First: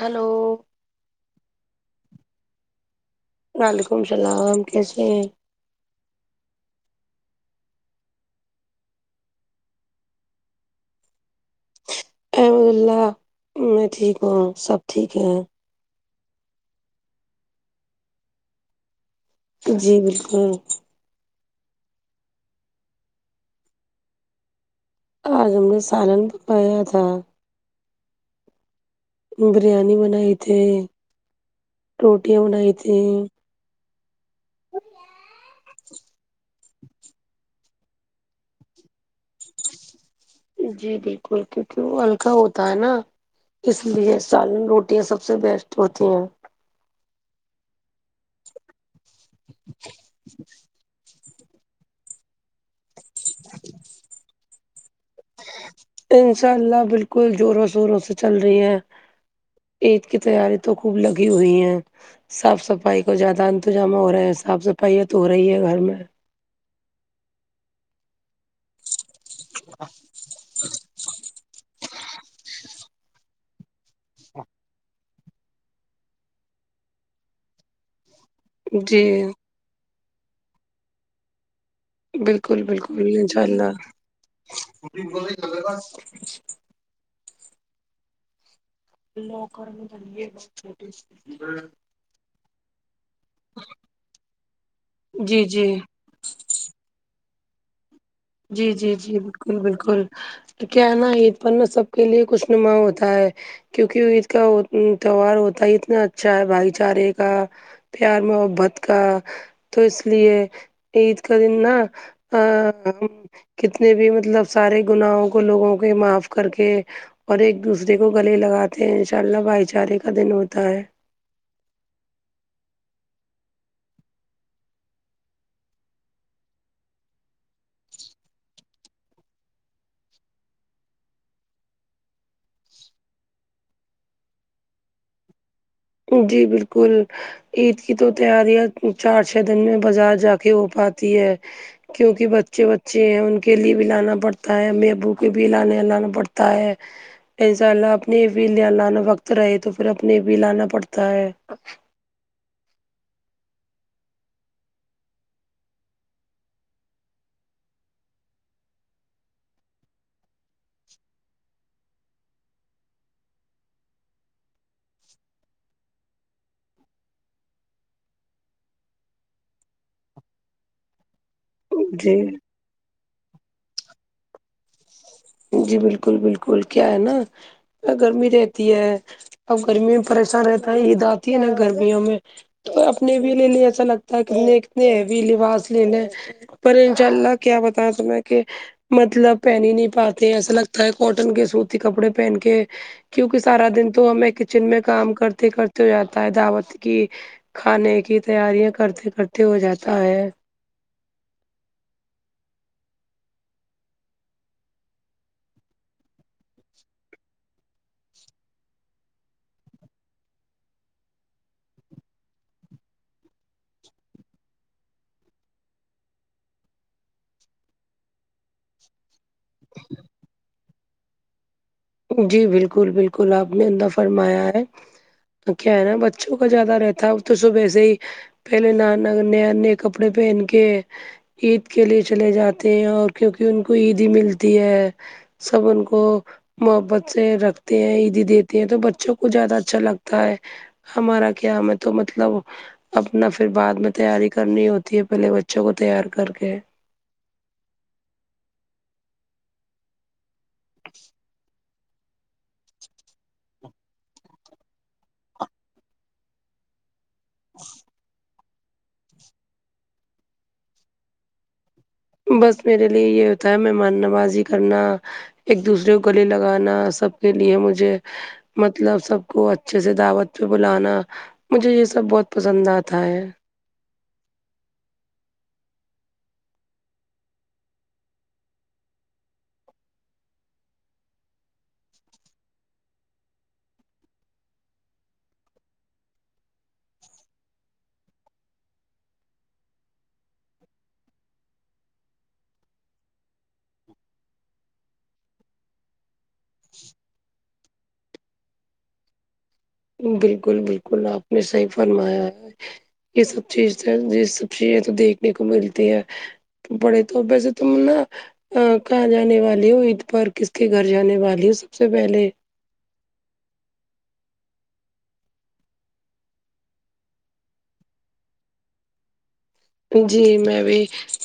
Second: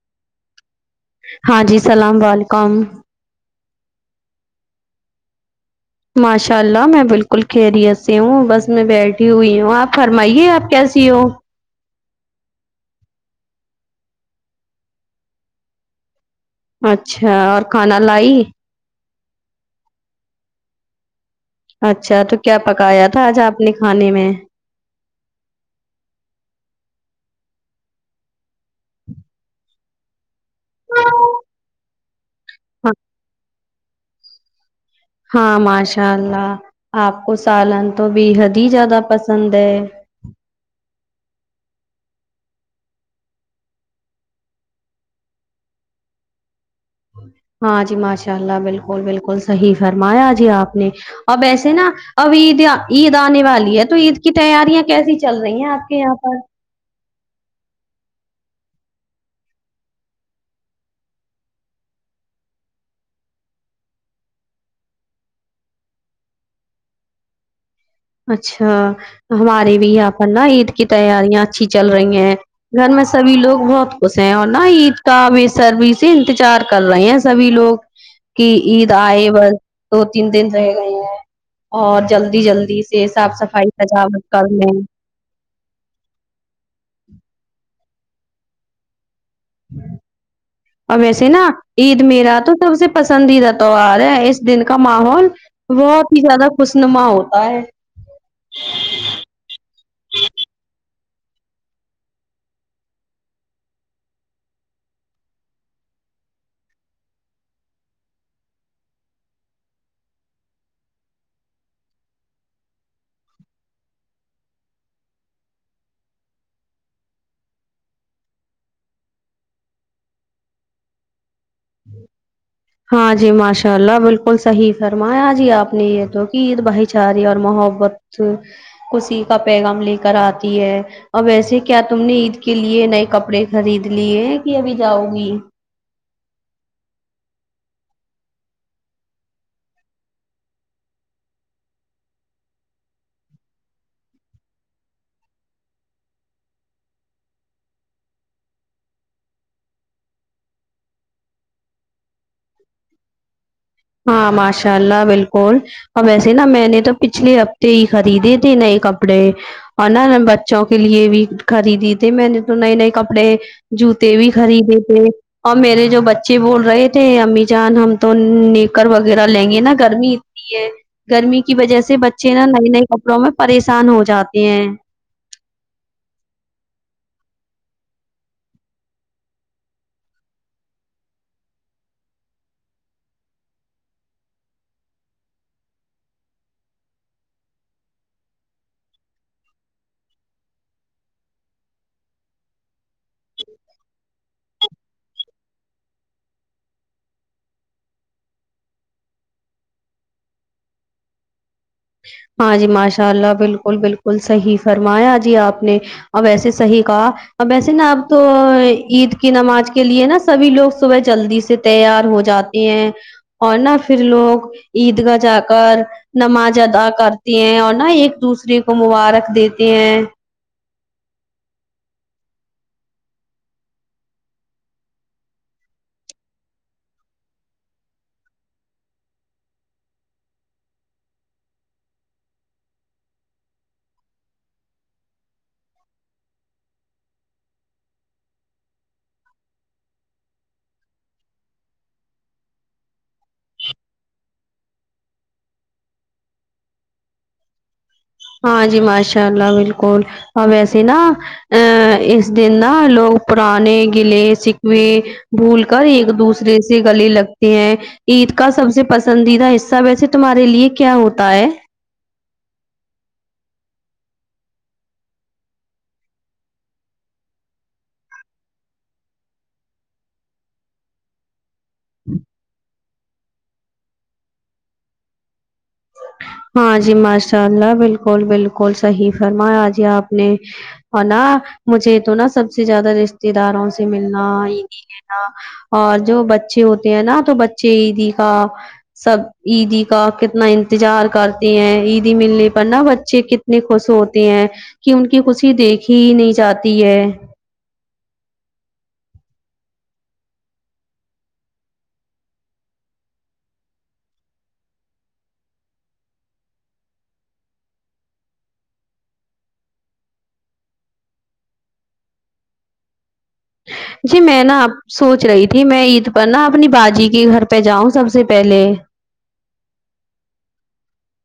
hello ہاں جی اسلام علیکم وعلیکم السلام کیسے ہیں ماشاء اللہ میں بالکل خیریت سے ہوں بس میں بیٹھی ہوئی ہوں آپ فرمائیے آپ کیسی ہو الحمد اللہ میں ٹھیک ہوں سب ٹھیک ہیں اچھا اور کھانا لائی جی بالکل اچھا تو کیا پکایا تھا آج آپ نے کھانے میں آج ہم نے سالن پکایا تھا بریانی بنائی تھی ہاں روٹیاں بنائی تھی ہاں ماشاء اللہ آپ کو سالن تو بےحد ہی زیادہ پسند ہے جی بالکل کیونکہ وہ ہلکا ہوتا ہے نہ اس لیے سالن روٹیاں سب سے بیسٹ ہوتی ہیں ہاں جی ماشاء اللہ بالکل بالکل صحیح فرمایا جی آپ نے اب ایسے نہ ابھی عید عید آنے والی ہے تو عید کی تیاریاں کیسی چل رہی ہیں آپ کے یہاں پر انشاء اللہ بالکل کل زوروں شوروں سے چل رہی ہے عید کی تیاری تو خوب لگی ہوئی ہے صاف صفائی کو زیادہ انتظام ہو رہے ہیں صاف صفائییا تو ہو رہی ہے گھر میں اچھا ہماراری بھی یہاں پر نا عید کی تیاریاں اچھی چل رہی ہیں گھر میں سبھی لوگ بہت خوش ہیں اور نا عید کا بے سربی سے انتظار کر رہے ہیں سبھی لوگ [unintelligible] کہ عید جی آئے بس دو تین دن رہ گئے ہیں اور جلدی بالکل جلدی بالکل سے صاف انشاء صفائی اللہ سجاوٹ کرنے [unintelligible] لوکر میں چلیے اور ویسے نا عید میرا تو سب سے پسندیدہ تہوار ہے اس دن کا ماحول جی جی بہت ہی زیادہ خوشنما ہوتا ہے جی جی جی جی بالکل بالکل کیونکہ نا عید پن میں سب کے لیے خو شنما ہوتا ہے کیونکہ عید کا تہوار ہوتا ہے اتنا اچھا ہے بھائی چارے کا پیار محبت کا تو اس لیے عید کا دن نا آآ ام کتنے بھی مطلب سارے گناہوں کو لوگوں کے معاف کر کے اور ایک دوسرے کو گلے لگاتے ہیں ان شاء اللہ بھائی چارے کا دن ہوتا ہے ہاں جی ماشاء اللہ بالکل صحیح فرمایا جی آپ نے یہ تو کہ عید بھائی چاری اور محبت کسی کوشی پیغام لے کر آتی ہے اب ویسے کیا تم نے عید کے لیے نئے کپڑے خرید لیے ہیں کہ ابھی جاؤ گی جی بالکل عید کی تو تیاریاں چار چھ دن میں بازار جا کے ہو پاتی ہے کیونکہ بچے بچے ہیں ان کے لیے بھی لانا پڑتا ہے مبو کے بھی لانے لانا پڑتا ہے انشاء اللہ اپنے بھی لانا وقت رہے تو پھر اپنے بھی لانا پڑتا ہے ہاں ماشاء اللہ بالکل اور ویسے نا میں نے تو پچھلے ہفتے ہی خریدے تھے نئے کپڑے اور نا بچوں کے لیے بھی خریدی تھی میں نے تو نئے نئے کپڑے جوتے بھی خریدے تھے اور میرے جو بچے بول رہے تھے امی جان ہم تو ن کر وغیرہ لیں گے نا گرمی اتنی ہے گرمی کی وجہ سے جی بچے نا نئی نئی کپڑوں میں پریشان ہو جاتے ہیں جی بالکل بالکل کیا ہے نا گرمی رہتی ہے اب گرمی میں پریشان رہتا ہے عید آتی ہے نا گرمیوں میں تو اپنے بھیلی لیے ایسا لگتا ہے کہتنے کتنے بھی لباس لینے پر انشاء اللہ کیا بتا تیں کہ مطلب پہ نہیں نہیں پاتا ایسا لگتا ہے کاٹن کے سوتی کپڑے پہن کے کیوںکہ سارا دن تو ہمیں کچن میں کام کرتے کرتے ہو جاتا ہے دعوت کی کھانے کی تیاریاں کرتے کرتے ہو جاتا ہے ہاں جی ماشاء اللہ بالکل بالکل صحیح فرمایا جی آپ نے اور ویسے صحیح کاآ اب ویسے نا اب تو عید کی نماز کے لیے نا سبھی لوگ صبح جلدی سے تیار ہو جاتے اور نہ پھر لوگ عید گاہ جا کر نماز ادا کرتی ہیں اور نا ایک دوسرے کو مبارک دیتے ہیں جی بالکل بالکل آپ نے اندہ فرمایا ہے کیا ہے نا بچوں کا زیادہ رہتا ہے تو صبح سے ہی پہلے نانا نان نے کپڑے پہن کے عید کے لیے چلے جاتے ہیں اور کیونکہ ان کو عید ہی ملتی ہے سب ان کو محبت سے رکھتے ہیں عیدی دیتے ہیں تو بچوں کو زیادہ اچھا لگتا ہے ہمارا کیا ہمیں تو مطلب اپنا پھر بعد میں تیاری کرنی ہوتی ہے پہلے بچوں کو تیار کر کے ہاں جی ماشاء اللہ بالکل ویسے نہا اس دن نہ لوگ پرانے گلے شکوے بھول کر ایک دوسرے سے گلی لگ ہیں عید کا سب سے پسندیدہ حصہ ویسے تمہارے لیے کیا ہوتا ہے بس میرے لیے یہ ہوتا ہے ممہمان نوازی کرنا ایک دوسرے کو گلے لگانا سب کے لیے مجھے مطلب سب کو اچھے سے دعوت پہ بلانا مجھے یہ سب بہت پسند آتا ہے ہاں جی ماشاء اللہ بالکل بالکل صحیح فرمایا آ جی آپ نے اور نا مجھے تو نا سب سے زیادہ رشتے داروں سے ملنا ہی نہیں اور جو بچے ہوتے ہیں نا تو بچے عیدی کا سب عیدی کا کتنا انتظار کرتے ہیں عیدی ملنے پر نا بچے کتنے خوش ہوتے ہیں کیوں کی خوشی دیکھ ہی نہیں جاتی ہے بالکل بالکل آپ نے صحیح فرمایا ہے یہ سب چیز یہ سب چیزیں تو دیکھنے کو ملتی ہے پڑے تو ویسے تم نا ا کہاں جانے والی ہو عید پر کس کے گھر جان والی ہو سب سے پہلے جی میں نا اب سونچ رہی تھی میں عید پر نا اپنی باجی کے گھر پہ جاؤں سب سے پہلے جی میں بھی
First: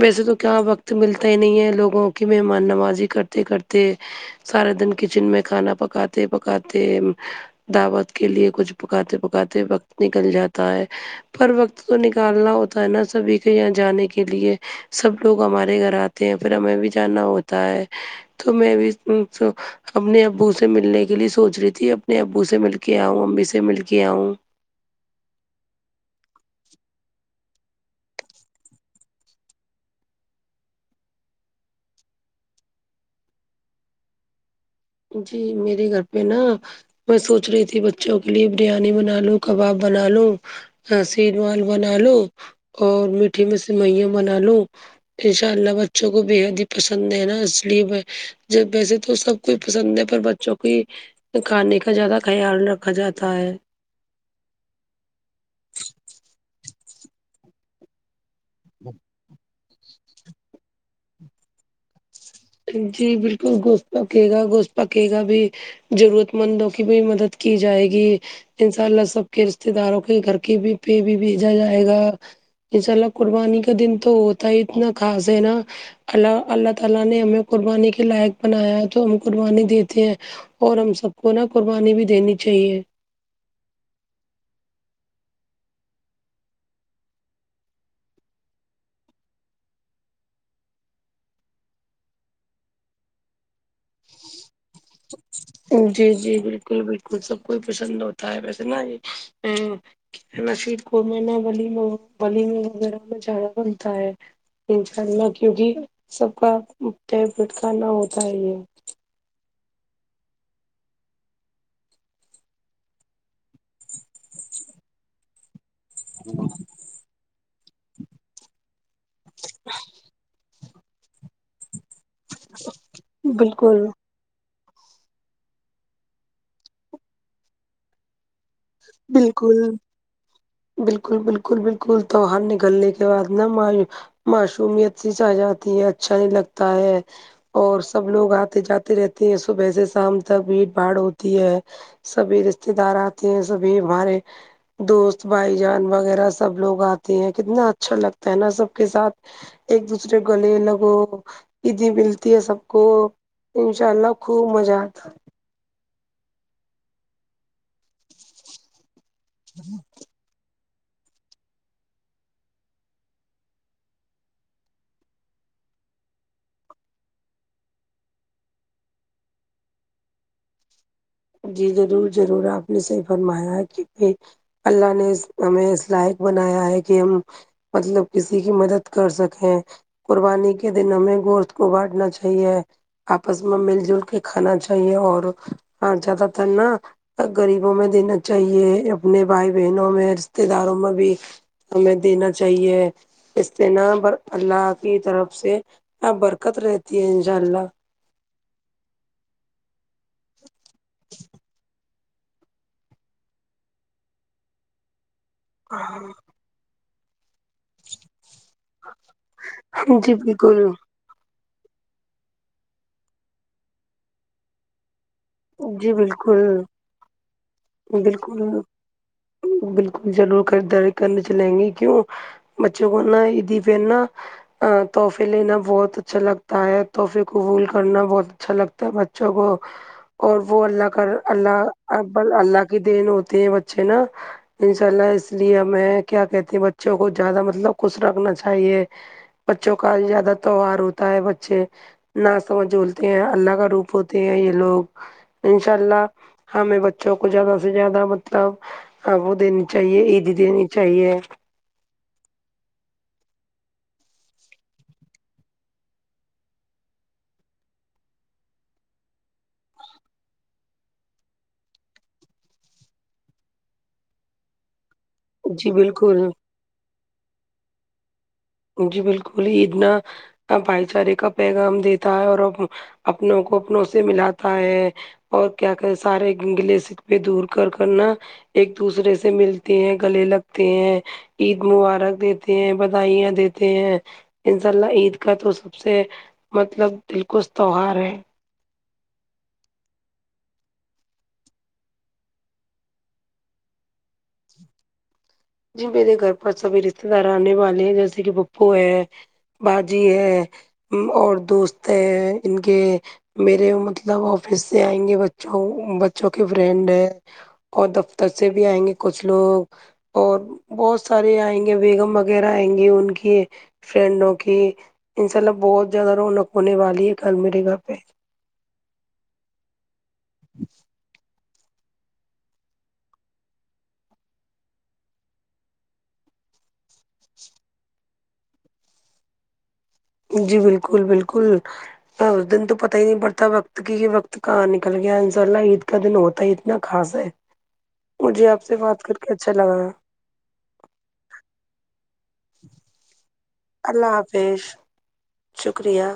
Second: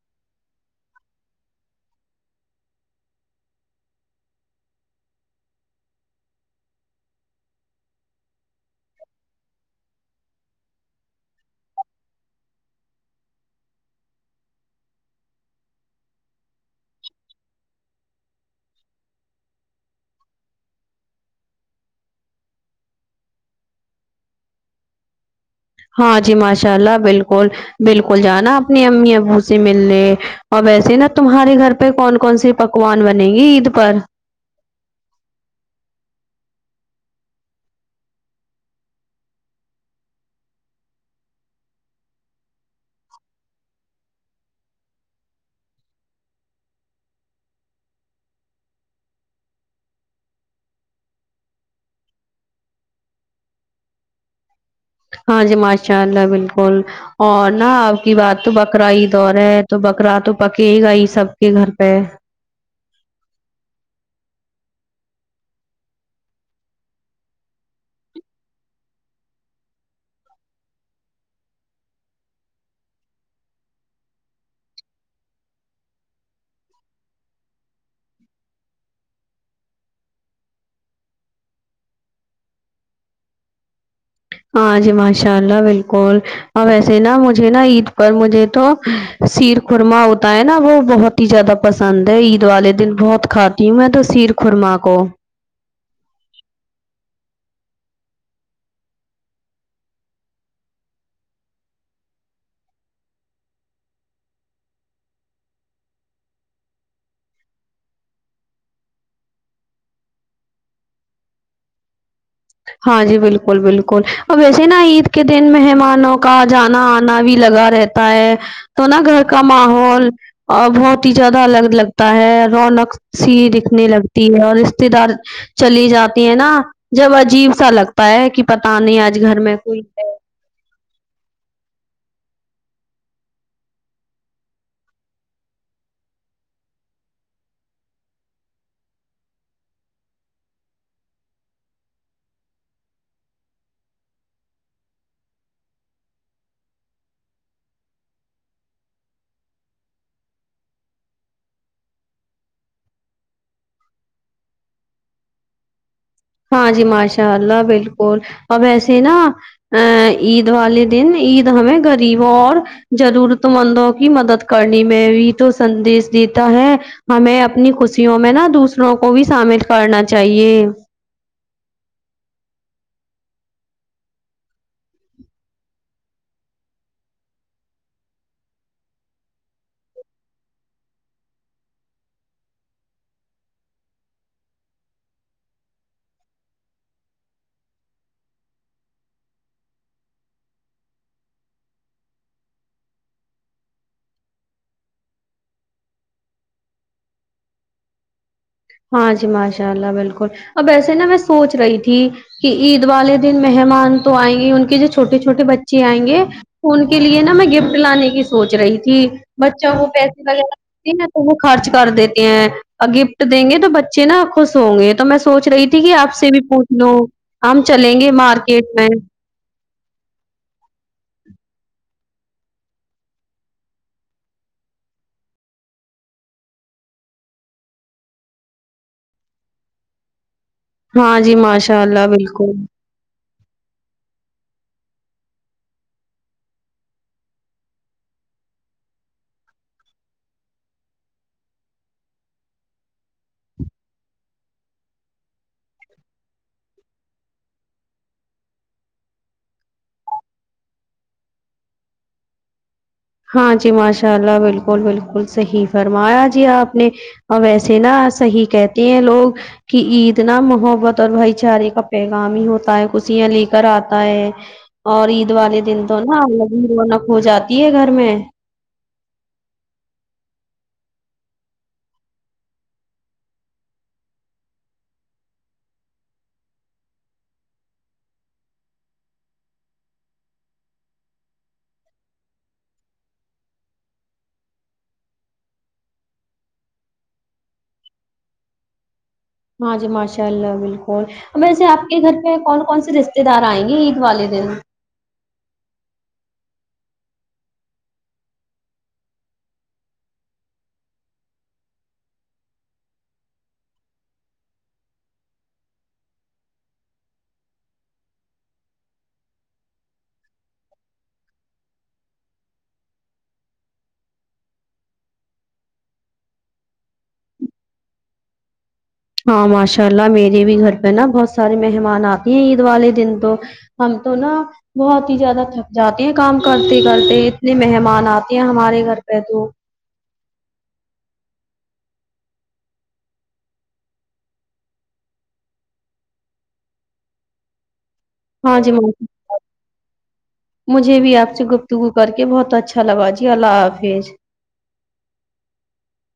ویسے تو کیا وقت ملتا ہی نہیں ہے لوگوں کی مہمان نوازی کرتے کرتے سارا دن کچن میں کھانا پکاتے پکاتے دعوت کے لیے کچھ پکاتے پکاتے وقت نکل جاتا ہے پر وقت تو نکالنا ہوتا ہے نا سبھی کے یہاں جانے کے لیے سب لوگ ہمارے گھر آتے ہیں پھر ہمیں بھی جانا ہوتا ہے تو میں بھی تو اپنے ابو سے ملنے کے لیے سونچ رہی تھی اپنے ابو سے مل کے آؤں امی سے مل کے آؤں ہاں جی ماشاء اللہ بالکل بالکل جانا اپنے امی ابو سے ملنے اور ویسے نا تمہارے گھر پہ کون کون سی پکوان بنے گی عید پر جی میرے گھر پہ نا میں سونچ رہی تھی بچوں کے لیے بریانی بنا لوں کواب بنا لوں ا شیر مال بنا لو اور میٹھی میں سے میاں بنا لو ان شاء اللہ بچوں کو بے حد ہی پسند ہے نا اس لیے میں جب ویسے تو سب کوئی پسند ہے پر بچوں کی کھانے کا زیادہ خیال رکھا جاتا ہے ہاں جی ماشاء اللہ بالکل اور نا آپ کی بات تو بکراعید دور ہے تو بکرا تو پکے گا ہی سب کے گھر پہ جی بالکل گوشت پکے گا گوشت پکے گا بھی ضرورت مندوں کی بھی مدد کی جائے گی انشاء اللہ سب کے رشتے داروں کے گھر کے پہ بھی بھیجا جائے گا انشاء اللہ قربانی کا دن تو ہوتا ہی اتنا خاص ہے نا اللہ اللہ تعالی نے ہمیں قربانی کے لائق بنایا ہے تو ہم قربانی دیتے ہیں اور ہم سب کو نا قربانی بھی دینی چاہیے ہاں جی ماشاء اللہ بالکل اور ویسے نا مجھے نا عید پر مجھے توہ شیر خورما ہوتا ہے نا وہ بہت زیادہ پسند ہے عید والے دن بہت کھاتی ہوں میں تو شیر خورما کو جی جی بالکل بالکل سب کوئی پسند ہوتا ہے ویسے نا یہ ناشید کو میں نہ ولیمہ ولیمہ وغیرہ میں جارا بنتا ہے انشاء اللہ کیوںکہ سب کا فیورٹ کھانا ہوتا ہے یہ ہاں جی بالکل بالکل اب ویسے نا عید کے دن مہمان مانوں کا جانا آنا بھی لگا رہتا ہے تو نا گھر کا ماحول بہت ہی زیادہ الگ الگ تا ہے رونق سی بالکل دکھنے لگ ٹی ہے اور رشتے دار چلی جاتی ہیں نا جب عجیب سا لگ پ ہے کہ پتا نہیں آج گھر میں بالکل کوئی ہے بالکل بالکل بالکل تو ہم نے گلے کے بعد نہ مائیں معشومیت سی چھا جاتی ہے اچھا نہیں لگتا ہے اور سب لوگ آتے جاتے رہتے ہیں صبح سے شام تک بھیڑ بھاڑ ہوتی ہے سبھی رشتے دار آتے ہیں سبھی ہمارے دوست بھائی جان وغیرہ سب لوگ آتے ہیں کتنا اچھا لگتا ہے نا سب کے ساتھ ایک دوسرے گل لگو عیدی ملتی ہے سب کو انشاء اللہ خوب مزہ آتا ہے ہاں جی ماشاء اللہ بالکل اب ایسے نا ا عید والے دن عید ہمیں غریب اور ضرورت مندوں کی مدد کرنے میں بھی تو سندیش دیتا ہے ہمیں اپنی خوشیوں میں نا دوسروں کو بھی شامل کرنا چاہیے جی ضرور ضرور آپ نے صحیح فرمایا ہے کی ک اللہ نے اس ہمیں اس لائق بنایا ہے کہ ہم مطلب کسی کی مدد کر سکیں قربانی کے دن ہمیں گوشت کو بانٹنا چاہیے آپس میں مل جل کے کھانا چاہیے اور ہاں زیادہ تر نا غریبوں میں دینا چاہیے اپنے بھائی بہنوں میں رشتے داروں میں بھی ہمیں دینا چاہیے اس سے ن ب اللہ کی طرف سے اب برکت رہتی ہے انشاء اللہ ہاں جی ماشاء اللہ بالکل اب ایسے نا میں سوچ رہی تھی کہ عید والے دن مہمان تو آئیں گے ان کے جو چھوٹے چھوٹے بچے آئیں گے ان کے کے لیے نا میں گفٹ لانے کی سوچ رہی تھی بچوں کو جی پیسے بالکل وغیرہتے نا وہ خرچ کر دیتے ہیں گفٹ دیں گے تو بچے نا خوش ہوں گے تو میں سوچ رہی تھی کہ جی آپ سے بھی بالکل پوچھ لوں ہم چلیں گے مارکیٹ میں بلکل بالکل ضرور خریداری کرنے چلیں گے کیوں بچوں کونا یہ عیدی دینا تحفے لینا بہت اچھا لگتا ہے تحفے قبول کرنا بہت اچھا لگتا ہے بچوں کو اور وہ اللہ کر ہاں جی اللہ ماشاء اب بالکل اللہ کی دین ہوتے ہیں بچے نا انشاء اللہ اس لیے ہمیں کیا کہتی ہیں بچوں کو زیادہ مطلب خوش رکھنا چاہیے بچوں کا زیادہ تہوہار ہوتا ہے بچے نا سمجھ ہوتے ہیں اللہ کا روپ ہوتے ہیں یہ لوگ انشاء اللہ ہمیں بچوں کو زیادہ سے زیادہ مطلب ہاں وہ دینی چاہیے عیدی دینی چاہیے ہاں جی ماشاء اللہ بالکل بالکل صحیح فرمایا جی آپ نے اور ویسے نا صحیح کہتے ہیں لوگ کہ عید نا محبت اور بھائی چارے کا پیغام ہی ہوتا ہے خوشیاں لے کر آتا ہے اور عید والے جی دن تو بالکل نای رونق ہو جاتی ہے گھر میں جی بالکل ہی اتنا بھائی چارے کا پیغام دیتا ہے اور اپنوں کو اپنوں سے ملاتا ہے اور کیا کہ سارے گلے سک پے دور کر کرنا ایک دوسرے سے ملتے ہیں گلے لگتے ہیں عید مبارک دیتے ہیں بدھائیاں دیتے ہیں ان شاء اللہ عید کا تو سب سے مطلب دلکش تیوار ہے ہاں جی ماشاء اللہ بالکل ویسے آپ کے گھر پہ کون کون سے رشتے دار آئیں گے عید والے دن جی میرے گھر پس سب بھی رشتے دار آنے والے ہیں جیسے کہ بپو ہے باجی ہے اور دوست ہے ان کے میرے مطلب آفس سے آئیں گے بچوں بچوں کے فرینڈ ہیں اور دفتر سے بھی آئیں گے کچھ لوگ اور بہت سارے آئیں گے بیگم وغیرہ آئیں گے ان کے فرینڈوں کی انشاء اللہ بہت زیادہ رونق ہونے والی ہے کل میرے گھر پہ ہاں ماشاء اللہ میرے بھی گھر پہ نا بہت سارے مہمان آتے ہیں عید والے دن تو ہم تو نا بہت ہی زیادہ تھک جاتے ہیں کام کرتے کرتے اتنے مہمان آتے ہیں ہمارے گھر پہ تو جی بالکل بالکل ہاں اس دن تو پتہ ہی نہیں پڑتا وقت کی یہ وقت کہاں نکل گیا ان شاء اللہ عید کا دن ہوتا ہے اتنا خاص ہے مجھے ہاں آپ جی سے بات کر کے اچھا لگا ہے مجھے بھی آپ سے گفتگو کر کے بہت اچھا لگا جی اللہ حافظ ا فیش شکریہ